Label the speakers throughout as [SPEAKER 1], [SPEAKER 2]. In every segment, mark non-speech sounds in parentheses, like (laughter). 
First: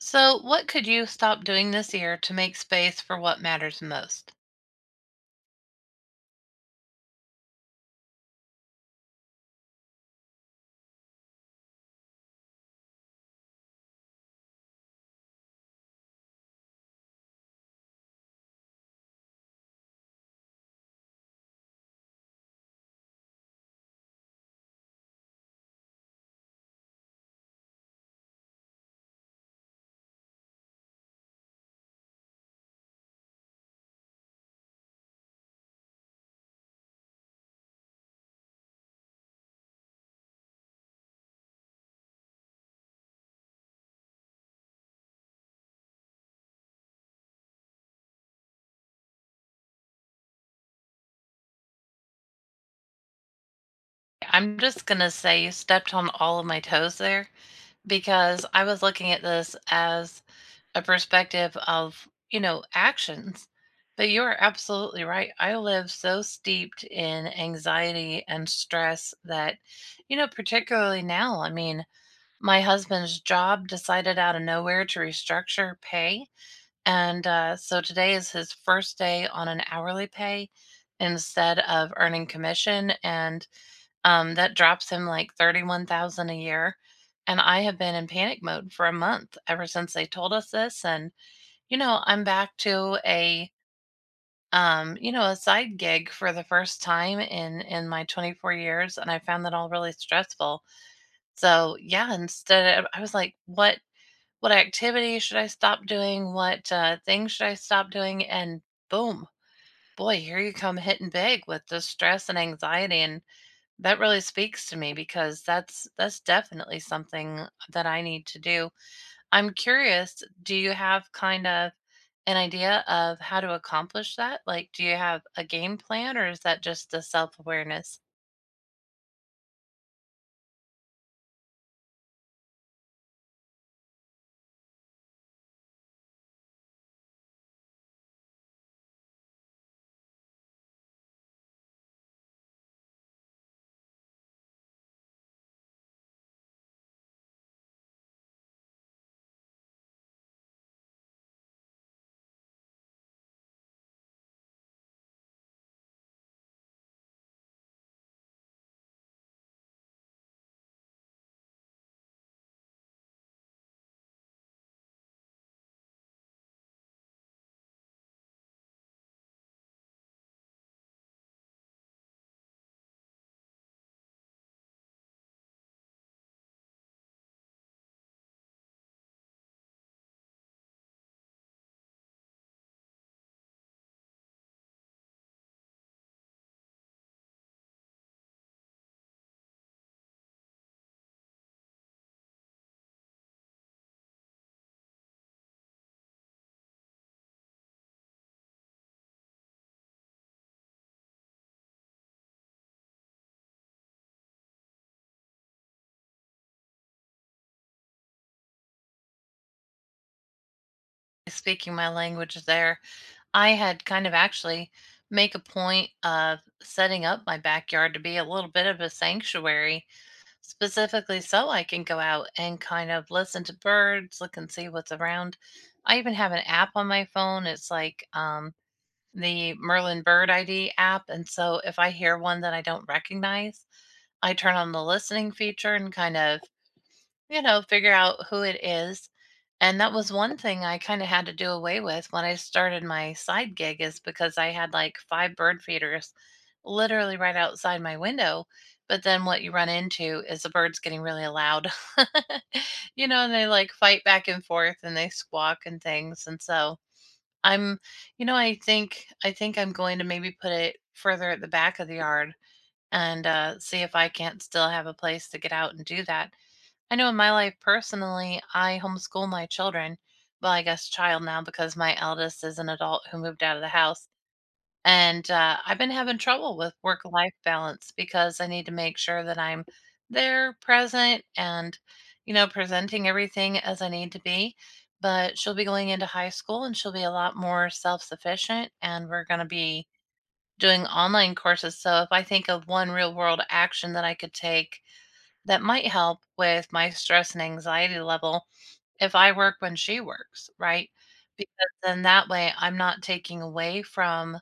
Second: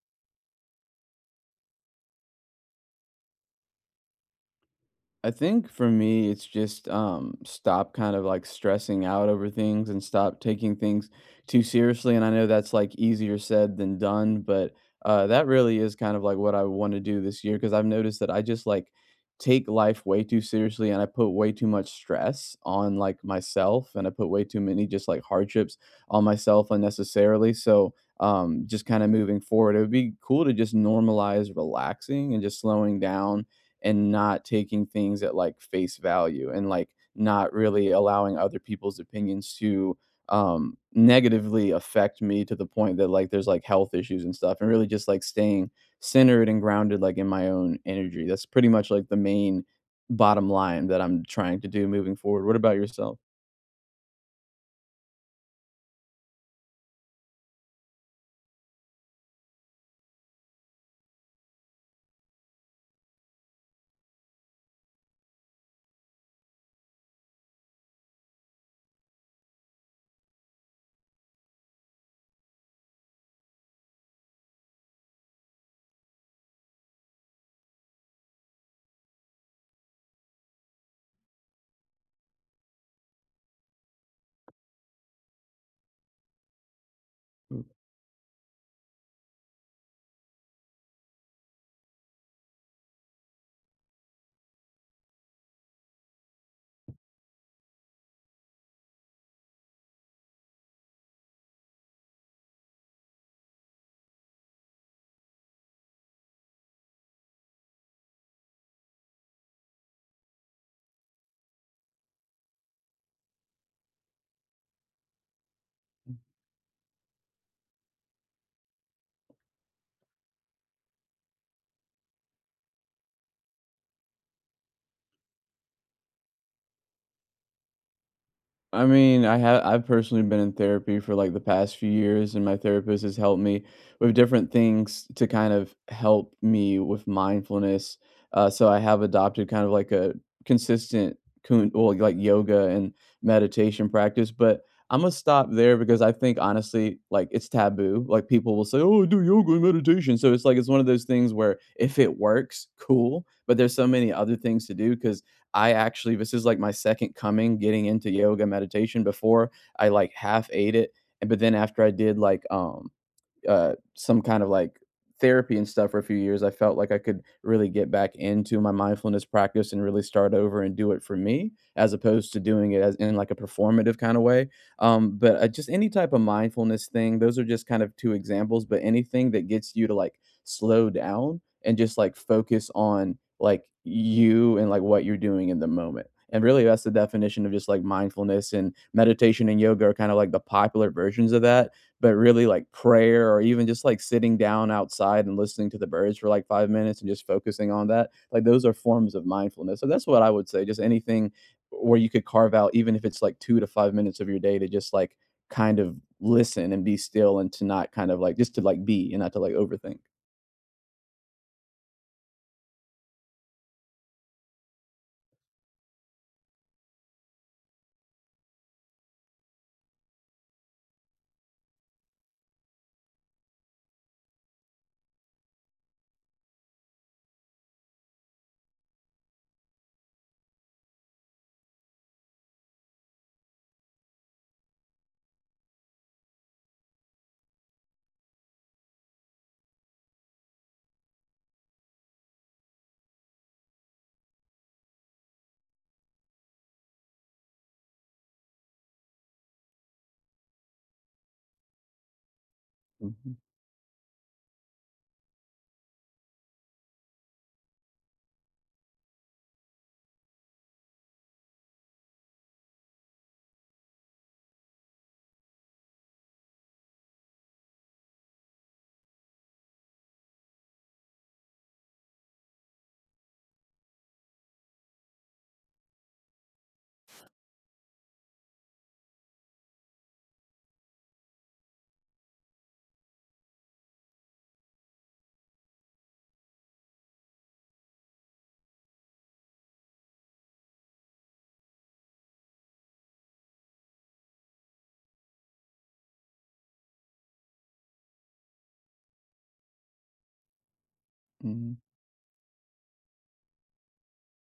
[SPEAKER 1] So, what could you stop doing this year to make space for what matters most?
[SPEAKER 2] I think for me, it's just stop kind of like stressing out over things and stop taking things too seriously. And I know that's like easier said than done, but that really is kind of like what I want to do this year because I've noticed that I just like take life way too seriously and I put way too much stress on like myself and I put way too many just like hardships on myself unnecessarily. So just kind of moving forward, it would be cool to just normalize relaxing and just slowing down and not taking things at like face value and like not really allowing other people's opinions to negatively affect me to the point that like there's like health issues and stuff and really just like staying centered and grounded like in my own energy. That's pretty much like the main bottom line that I'm trying to do moving forward. What about yourself?
[SPEAKER 1] I'm just going to say you stepped on all of my toes there because I was looking at this as a perspective of, you know, actions. But you are absolutely right. I live so steeped in anxiety and stress that, you know, particularly now, I mean, my husband's job decided out of nowhere to restructure pay. And so today is his first day on an hourly pay instead of earning commission, and that drops him like 31,000 a year. And I have been in panic mode for a month ever since they told us this. And you know, I'm back to a you know, a side gig for the first time in my 24 years, and I found that all really stressful. So yeah, instead of, I was like, what activity should I stop doing? What things should I stop doing? And boom, boy, here you come hitting big with the stress and anxiety. And that really speaks to me because that's definitely something that I need to do. I'm curious, do you have kind of an idea of how to accomplish that? Like, do you have a game plan or is that just the self awareness?
[SPEAKER 2] I've personally been in therapy for like the past few years and my therapist has helped me with different things to kind of help me with mindfulness. So I have adopted kind of like a consistent well, like yoga and meditation practice. But I'm gonna stop there because I think honestly, like it's taboo. Like people will say, "Oh, I do yoga and meditation." So it's like it's one of those things where if it works, cool. But there's so many other things to do because I actually, this is like my second coming getting into yoga meditation. Before I like half ate it, and but then after I did like, some kind of like therapy and stuff for a few years, I felt like I could really get back into my mindfulness practice and really start over and do it for me, as opposed to doing it as in like a performative kind of way. But Just any type of mindfulness thing, those are just kind of two examples. But anything that gets you to like slow down and just like focus on like you and like what you're doing in the moment. And really, that's the definition of just like mindfulness, and meditation and yoga are kind of like the popular versions of that. But really, like, prayer or even just, like, sitting down outside and listening to the birds for, like, 5 minutes and just focusing on that, like, those are forms of mindfulness. So that's what I would say, just anything where you could carve out, even if it's, like, 2 to 5 minutes of your day to just, like, kind of listen and be still and to not kind of, like just to, like, be and not to, like, overthink.
[SPEAKER 1] Speaking my language there. I had kind of actually make a point of setting up my backyard to be a little bit of a sanctuary, specifically so I can go out and kind of listen to birds, look and see what's around. I even have an app on my phone. It's like the Merlin Bird ID app. And so if I hear one that I don't recognize, I turn on the listening feature and kind of, you know, figure out who it is. And that was one thing I kind of had to do away with when I started my side gig, is because I had like five bird feeders literally right outside my window. But then what you run into is the birds getting really loud, (laughs) you know, and
[SPEAKER 2] Mhm,
[SPEAKER 1] they like fight back and forth and they squawk and things. And so I'm, you know, I think I'm going to maybe put it further at the back of the yard and see if I can't still have a place to get out and do that. I know in my life personally, I homeschool my children. Well, I guess child now, because my eldest is an adult who moved out of the house. And I've been having trouble with work life balance because I need to make sure that I'm there, present, and, you know, presenting everything as I need to be. But she'll be going into high school and she'll be a lot more self sufficient. And we're going to be doing online courses. So if I think of one real world action that I could take that might help with my stress and anxiety level, if I work when she works, right? Because
[SPEAKER 2] mhm,
[SPEAKER 1] then that way I'm not taking away from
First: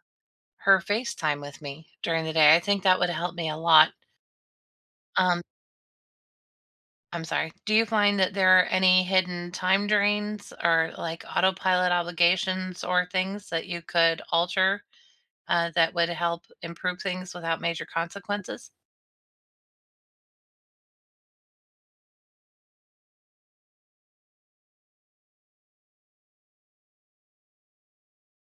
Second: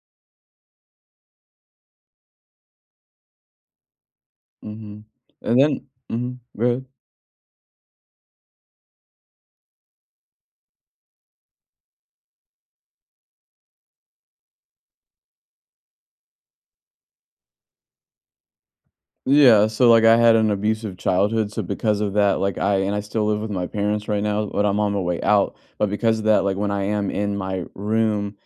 [SPEAKER 1] her FaceTime with me during the day. I think that would help me a lot.
[SPEAKER 2] mhm.
[SPEAKER 1] Um,
[SPEAKER 2] And then mhm.
[SPEAKER 1] I'm sorry. Do you find that there are any hidden time drains or like autopilot obligations or things that you could alter that would help improve things without major consequences?
[SPEAKER 2] Yeah, so like I had an abusive childhood, so because of that, like I still live with my parents right now, but I'm on my way out. But because of that, like when I am in my room,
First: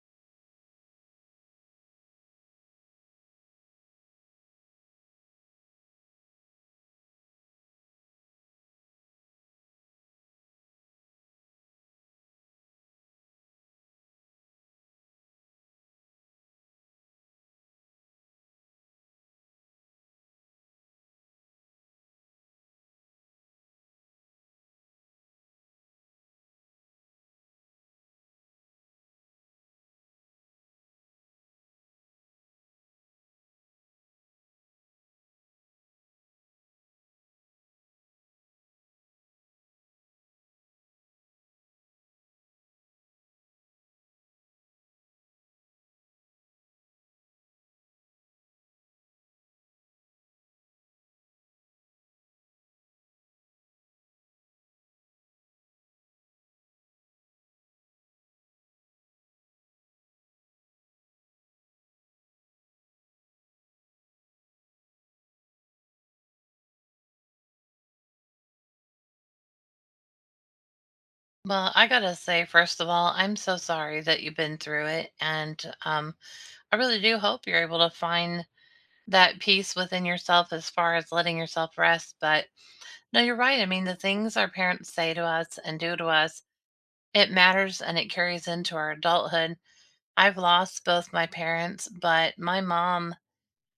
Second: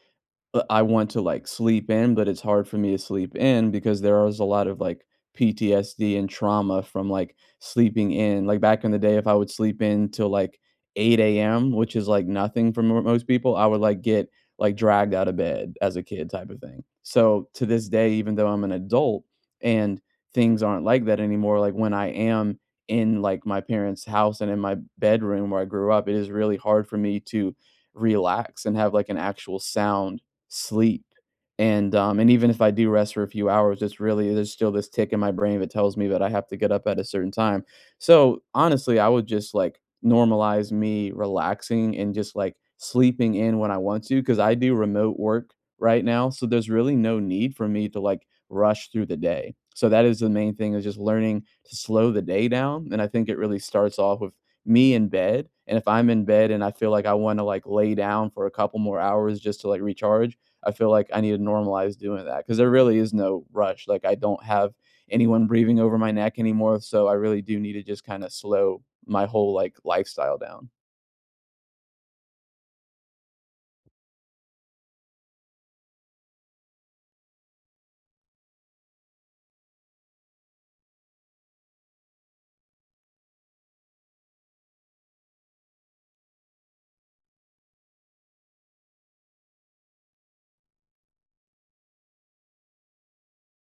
[SPEAKER 2] but I want to, like, sleep in, but it's hard for me to sleep in because there is a lot of, like, PTSD and trauma from, like, sleeping in. Like, back in the day, if I would sleep in till, like, 8 a.m., which is, like, nothing for mo most people, I would, like, get, like, dragged out of bed as a kid type of thing. So, to this day, even though I'm an adult and things aren't like that anymore, like, when I am in, like, my parents' house and in my bedroom where I grew up, it is really hard for me to relax and have, like, an actual sound sleep. And even if I do rest for a few hours, it's really there's still this tick in my brain that tells me that I have to get up at a certain time. So honestly, I would just like normalize me relaxing and just like sleeping in when I want to because I do remote work right now. So there's really no need for me to like rush through the day. So that is the main thing, is just learning to slow the day down. And I think it really starts off with me in bed. And if I'm in bed and I feel like I want to like lay down for a couple more hours just to like recharge, I feel like I need to normalize doing that because there really is no rush. Like I don't have anyone breathing over my neck anymore, so I really do need to just kind of slow my whole like lifestyle down.
[SPEAKER 1] Well, I gotta say, first of all, I'm so sorry that you've been through it, and I really do hope you're able to find that peace within yourself as far as letting yourself rest. But no, you're right. I mean, the things our parents say to us and do to us, it matters and it carries into our adulthood. I've lost both my parents, but my mom,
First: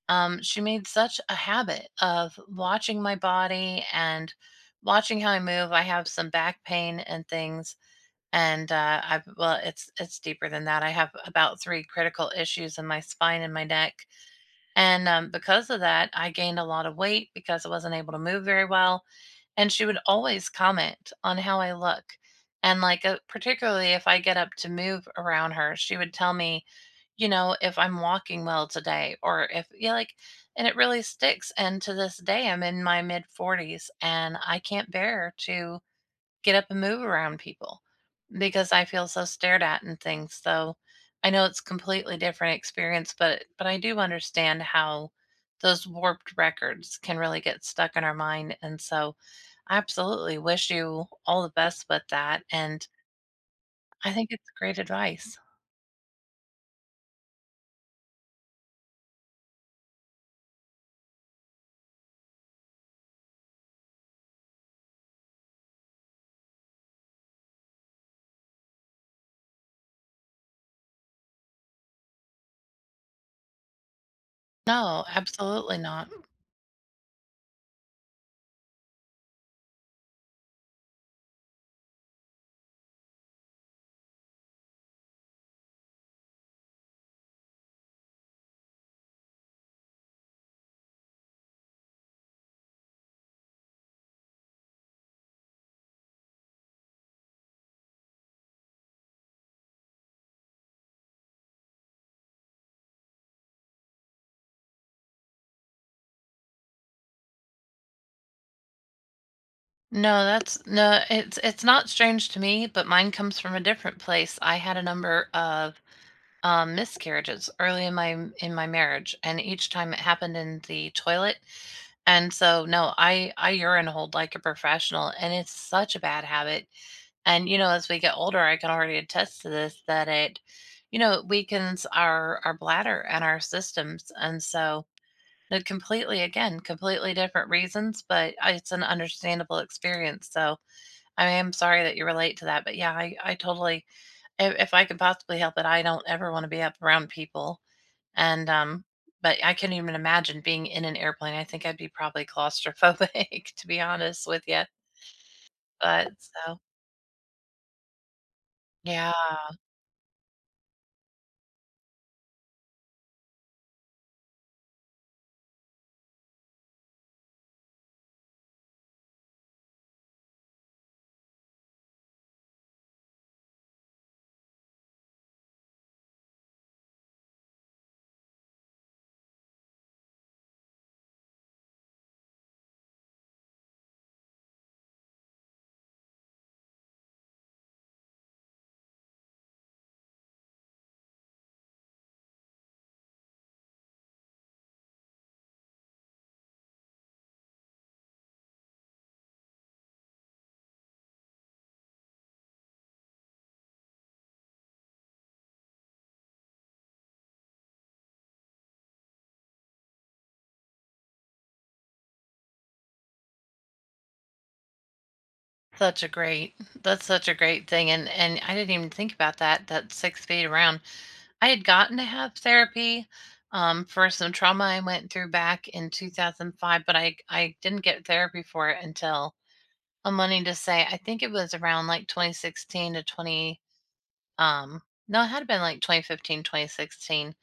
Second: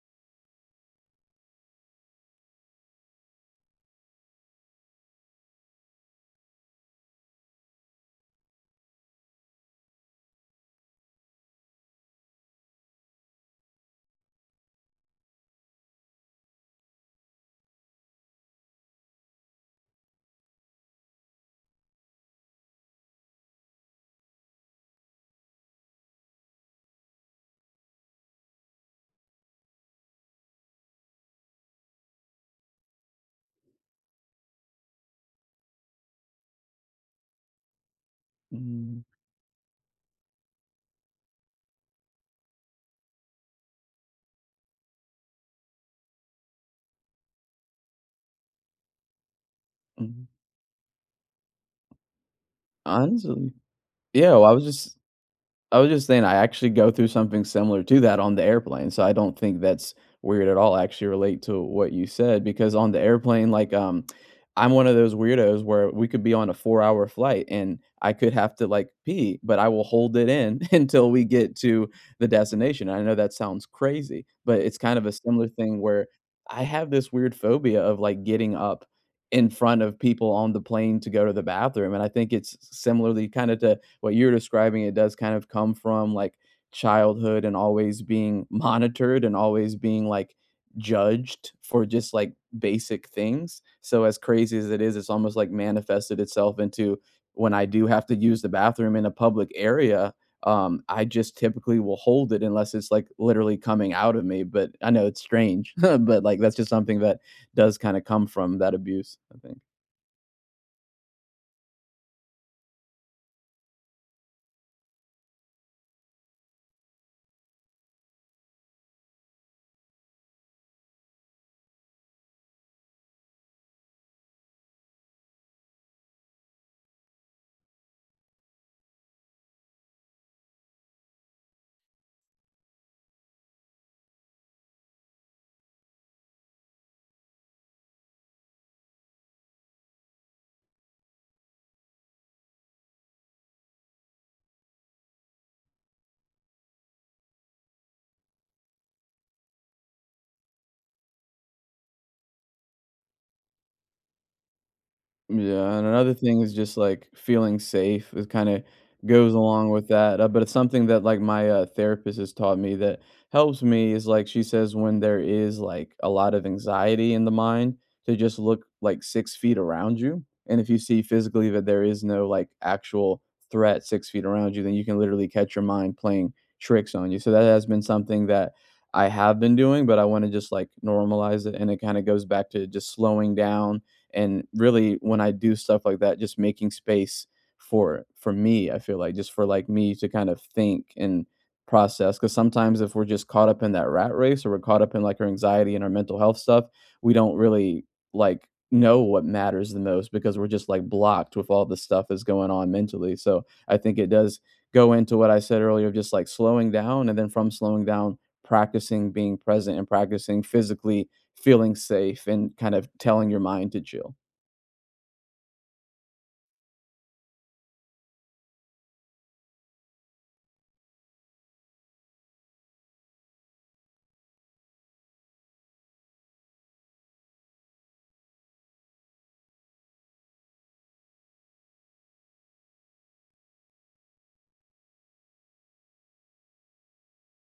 [SPEAKER 1] she made such a habit of watching my body and watching how I move. I have some back pain and things. And I well, it's deeper than that. I have about three critical issues in my spine and my neck and because of that, I gained a lot of weight because I wasn't able to move very well. And she would always comment on how I look. And like, particularly if I get up to move around her, she would tell me, you know, if I'm walking well today or if, yeah, like, and it really sticks. And to this day, I'm in my mid 40s and I can't bear to get up and move around people because I
[SPEAKER 2] Mhm,
[SPEAKER 1] feel so stared at and things. So I know it's completely different experience, but I do understand how those warped records can really get stuck in our mind. And so I
[SPEAKER 2] mhm.
[SPEAKER 1] absolutely wish you all the best with that. And
[SPEAKER 2] Honestly,
[SPEAKER 1] I think
[SPEAKER 2] yeah.
[SPEAKER 1] it's
[SPEAKER 2] Well, I was
[SPEAKER 1] great
[SPEAKER 2] just
[SPEAKER 1] advice.
[SPEAKER 2] I was just saying I actually go through something similar to that on the airplane, so I don't think that's weird at all. I actually relate to what you said because on the airplane, like, I'm one of those weirdos where we could be on a four-hour flight and I could have to like pee, but I will hold it in (laughs) until we get to the destination. I know that sounds crazy, but it's kind
[SPEAKER 1] No,
[SPEAKER 2] of a similar
[SPEAKER 1] absolutely
[SPEAKER 2] thing where
[SPEAKER 1] not.
[SPEAKER 2] I have this weird phobia of like getting up in front of people on the plane to go to the bathroom. And I think it's similarly kind of to what you're describing, it does kind of come from like childhood and always being (laughs) monitored and always being like judged for just like basic things. So as crazy as it is, it's almost like manifested itself into when I do have to use the bathroom in a public area. I just typically will hold it unless it's like literally coming out of me. But I know it's strange, (laughs) but like that's just something that does kind of come from that abuse, I think.
[SPEAKER 1] No, that's no, it's not strange to me, but mine comes from a different place. I had a number of miscarriages early in my marriage, and each time it happened in the toilet. And so, no, I urine hold like a professional, and it's such a bad habit. And you know, as we get older, I can already attest to this that it, you know, it weakens our bladder and our systems. And so, no, completely again, completely different reasons, but it's an understandable experience. So I am sorry that you relate to that, but yeah, I totally, if I can possibly help it, I don't ever want to be up around people and but I couldn't even imagine being in an airplane. I think I'd be probably claustrophobic, (laughs) to be honest with you.
[SPEAKER 2] Yeah, and
[SPEAKER 1] But
[SPEAKER 2] another thing is
[SPEAKER 1] so
[SPEAKER 2] just, like, feeling safe. It kinda
[SPEAKER 1] yeah,
[SPEAKER 2] goes along with that, but it's something that, like, my, therapist has taught me that helps me is, like, she says when there is, like, a lot of anxiety in the mind to just look, like, 6 feet around you, and if you see physically that there is no, like, actual threat 6 feet around you, then you can literally catch your mind playing tricks on you. So that has been something that I have been doing, but I wanna just, like, normalize it, and it kinda goes back to just slowing down, and really when I do stuff like that just making space for me. I feel like just for like me to kind of think and process, because sometimes if we're just caught up in that rat race or we're caught up in like our anxiety and our mental health stuff, we don't really like know what matters the most because we're just like blocked with all the stuff that's going on mentally. So I think it does go into what I said earlier of just like slowing down, and then from slowing down practicing being present and practicing physically feeling safe and kind of telling your mind to chill.
[SPEAKER 1] such a great that's such a great thing. And I didn't even think about that, that 6 feet around. I had gotten to have therapy for some trauma I went through back in 2005, but I didn't get therapy for it until I'm wanting to say I think it was around like 2016 to 20 um no, it had been like 2015, 2016.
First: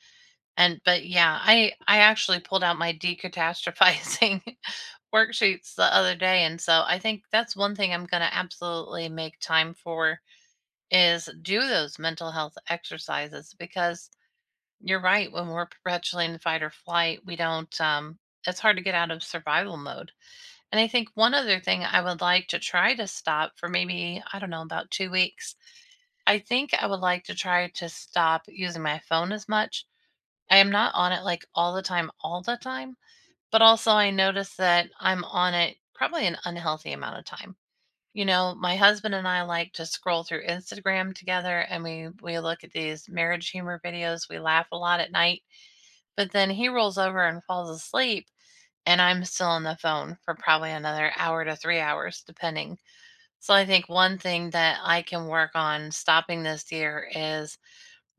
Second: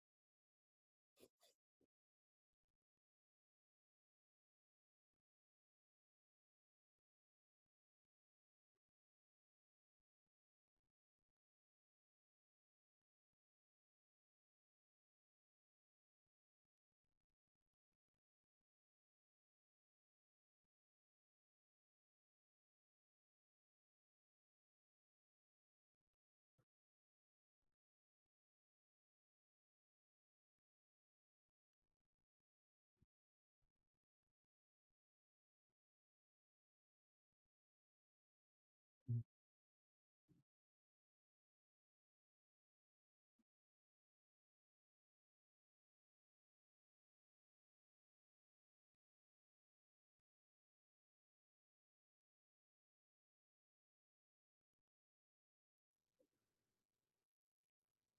[SPEAKER 1] And but yeah, I actually pulled out my decatastrophizing (laughs) worksheets the other day, and so I think that's one thing I'm gonna absolutely make time for is do those mental health exercises because you're right, when we're perpetually in fight or flight, we don't it's hard to get out of survival mode. And I think one other thing I would like to try to stop for maybe, I don't know, about 2 weeks. I think I would like to try to stop using my phone as much. I am not on it like all the time, but also I notice that I'm on it probably an unhealthy amount of time. You know, my husband and I like to scroll through Instagram together and we look at these marriage humor videos. We laugh a lot at night, but then he rolls over and falls asleep and I'm still on the phone for probably another hour to 3 hours depending. So I think one thing that I can work on stopping this year is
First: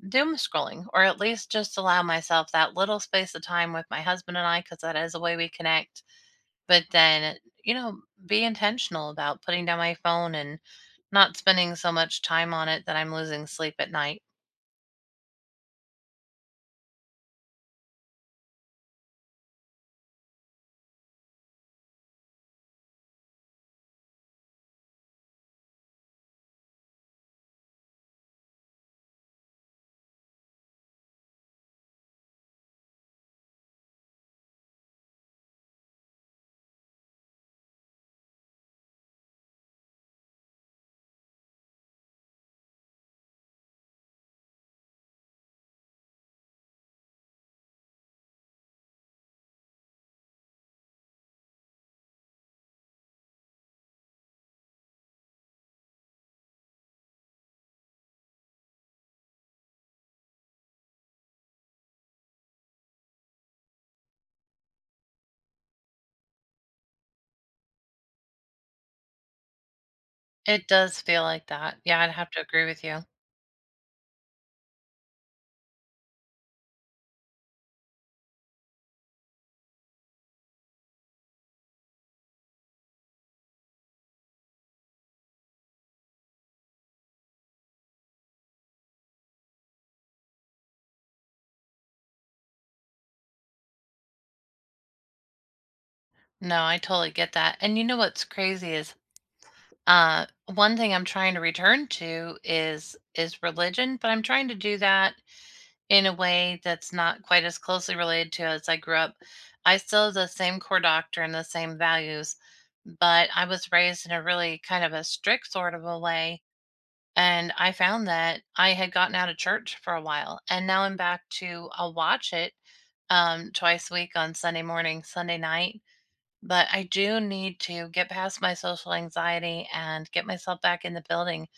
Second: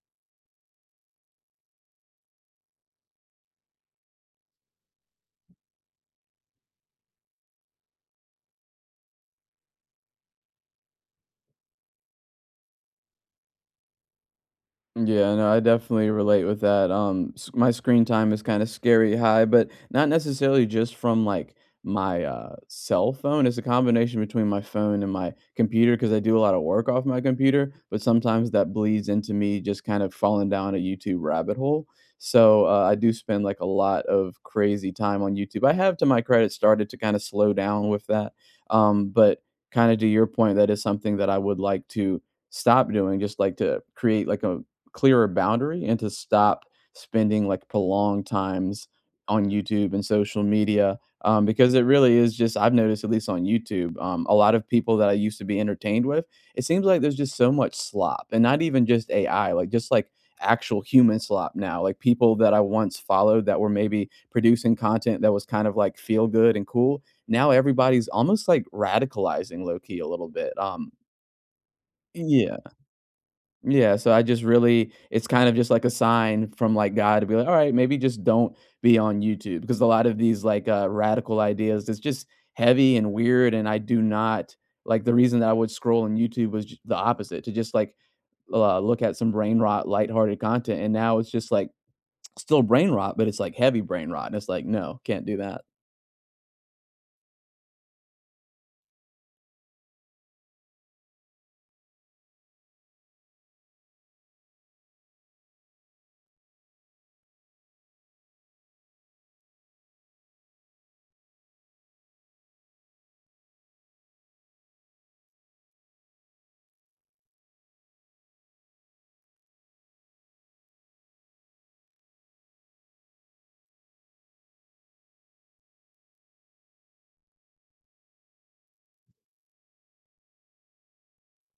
[SPEAKER 1] doom scrolling, or at least just allow myself that little space of time with my husband and I, because that is a way we connect. But then, you know, be intentional about putting down my phone and not spending so much time on it that I'm losing sleep at night.
[SPEAKER 2] Yeah, no, I definitely relate with that. My screen time is kind of scary high, but not necessarily just from like my cell phone. It's a combination between my phone and my computer because I do a lot of work off my computer, but sometimes that bleeds into me just kind of falling down a YouTube rabbit hole. So I do spend like a lot of crazy time on YouTube. I have, to my credit, started to kind of slow down with that. But kind of to your point, that is something that I would like to stop doing, just like to create like a clearer boundary and to stop spending like prolonged times on YouTube and social media, because it really is just I've noticed, at least on YouTube, a lot of people that I used to be entertained with, it seems like there's just so much slop and not even just AI, like just like actual human slop now. Like people that I once followed that were maybe producing content that was kind of like feel good and cool, now everybody's almost like radicalizing low key a little bit.
[SPEAKER 1] It does feel like that. Yeah, I'd have to agree
[SPEAKER 2] Yeah
[SPEAKER 1] with you.
[SPEAKER 2] yeah, so I just really, it's kind of just like a sign from like God to be like, all right, maybe just don't be on YouTube, because a lot of these like radical ideas, it's just heavy and weird. And I do not like the reason that I would scroll on YouTube was the opposite, to just like look at some brain rot, lighthearted content. And now it's just like still brain rot, but it's like heavy brain rot. And it's like, no, can't do that.
[SPEAKER 1] No, I totally get that. And you know what's crazy is uh one thing I'm trying to return to is religion, but I'm trying to do that in a way that's not quite as closely related to as I grew up. I still have the same core doctor and the same values, but I was raised in a really kind of a strict sort of a way. And I found that I had gotten out of church for a while. And now I'm back to, I'll watch it twice a week on Sunday morning, Sunday night. But I do need to get past my social anxiety and get myself back in the building.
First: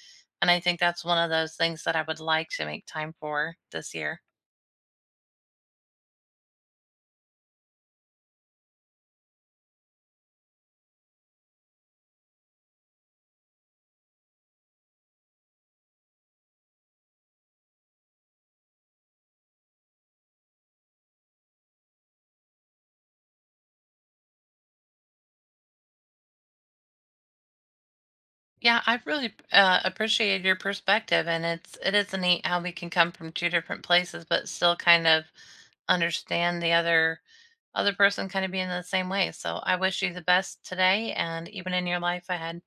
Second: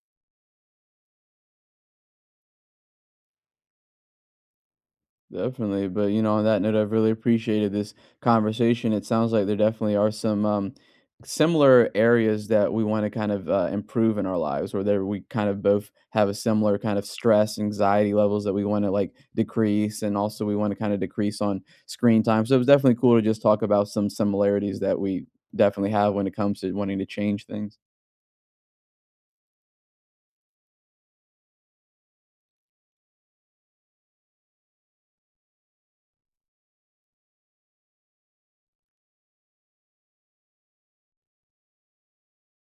[SPEAKER 1] And I think that's one of those things that I would like to make time for this year.
[SPEAKER 2] Definitely. But, you know, on that note, I've really appreciated this conversation. It sounds like there definitely are some similar areas that we want to kind of improve in our lives, where there we kind of both have a similar kind of stress, anxiety levels that we want to like decrease. And also, we want to kind of decrease on screen time. So it was definitely cool to just talk about some similarities that we definitely have when it comes to wanting to change things.
[SPEAKER 1] Yeah, I really appreciate your perspective, and it's it is neat how we can come from two different places, but still kind of understand the other other person kind of being the same way. So I wish you the best today, and even in your life ahead.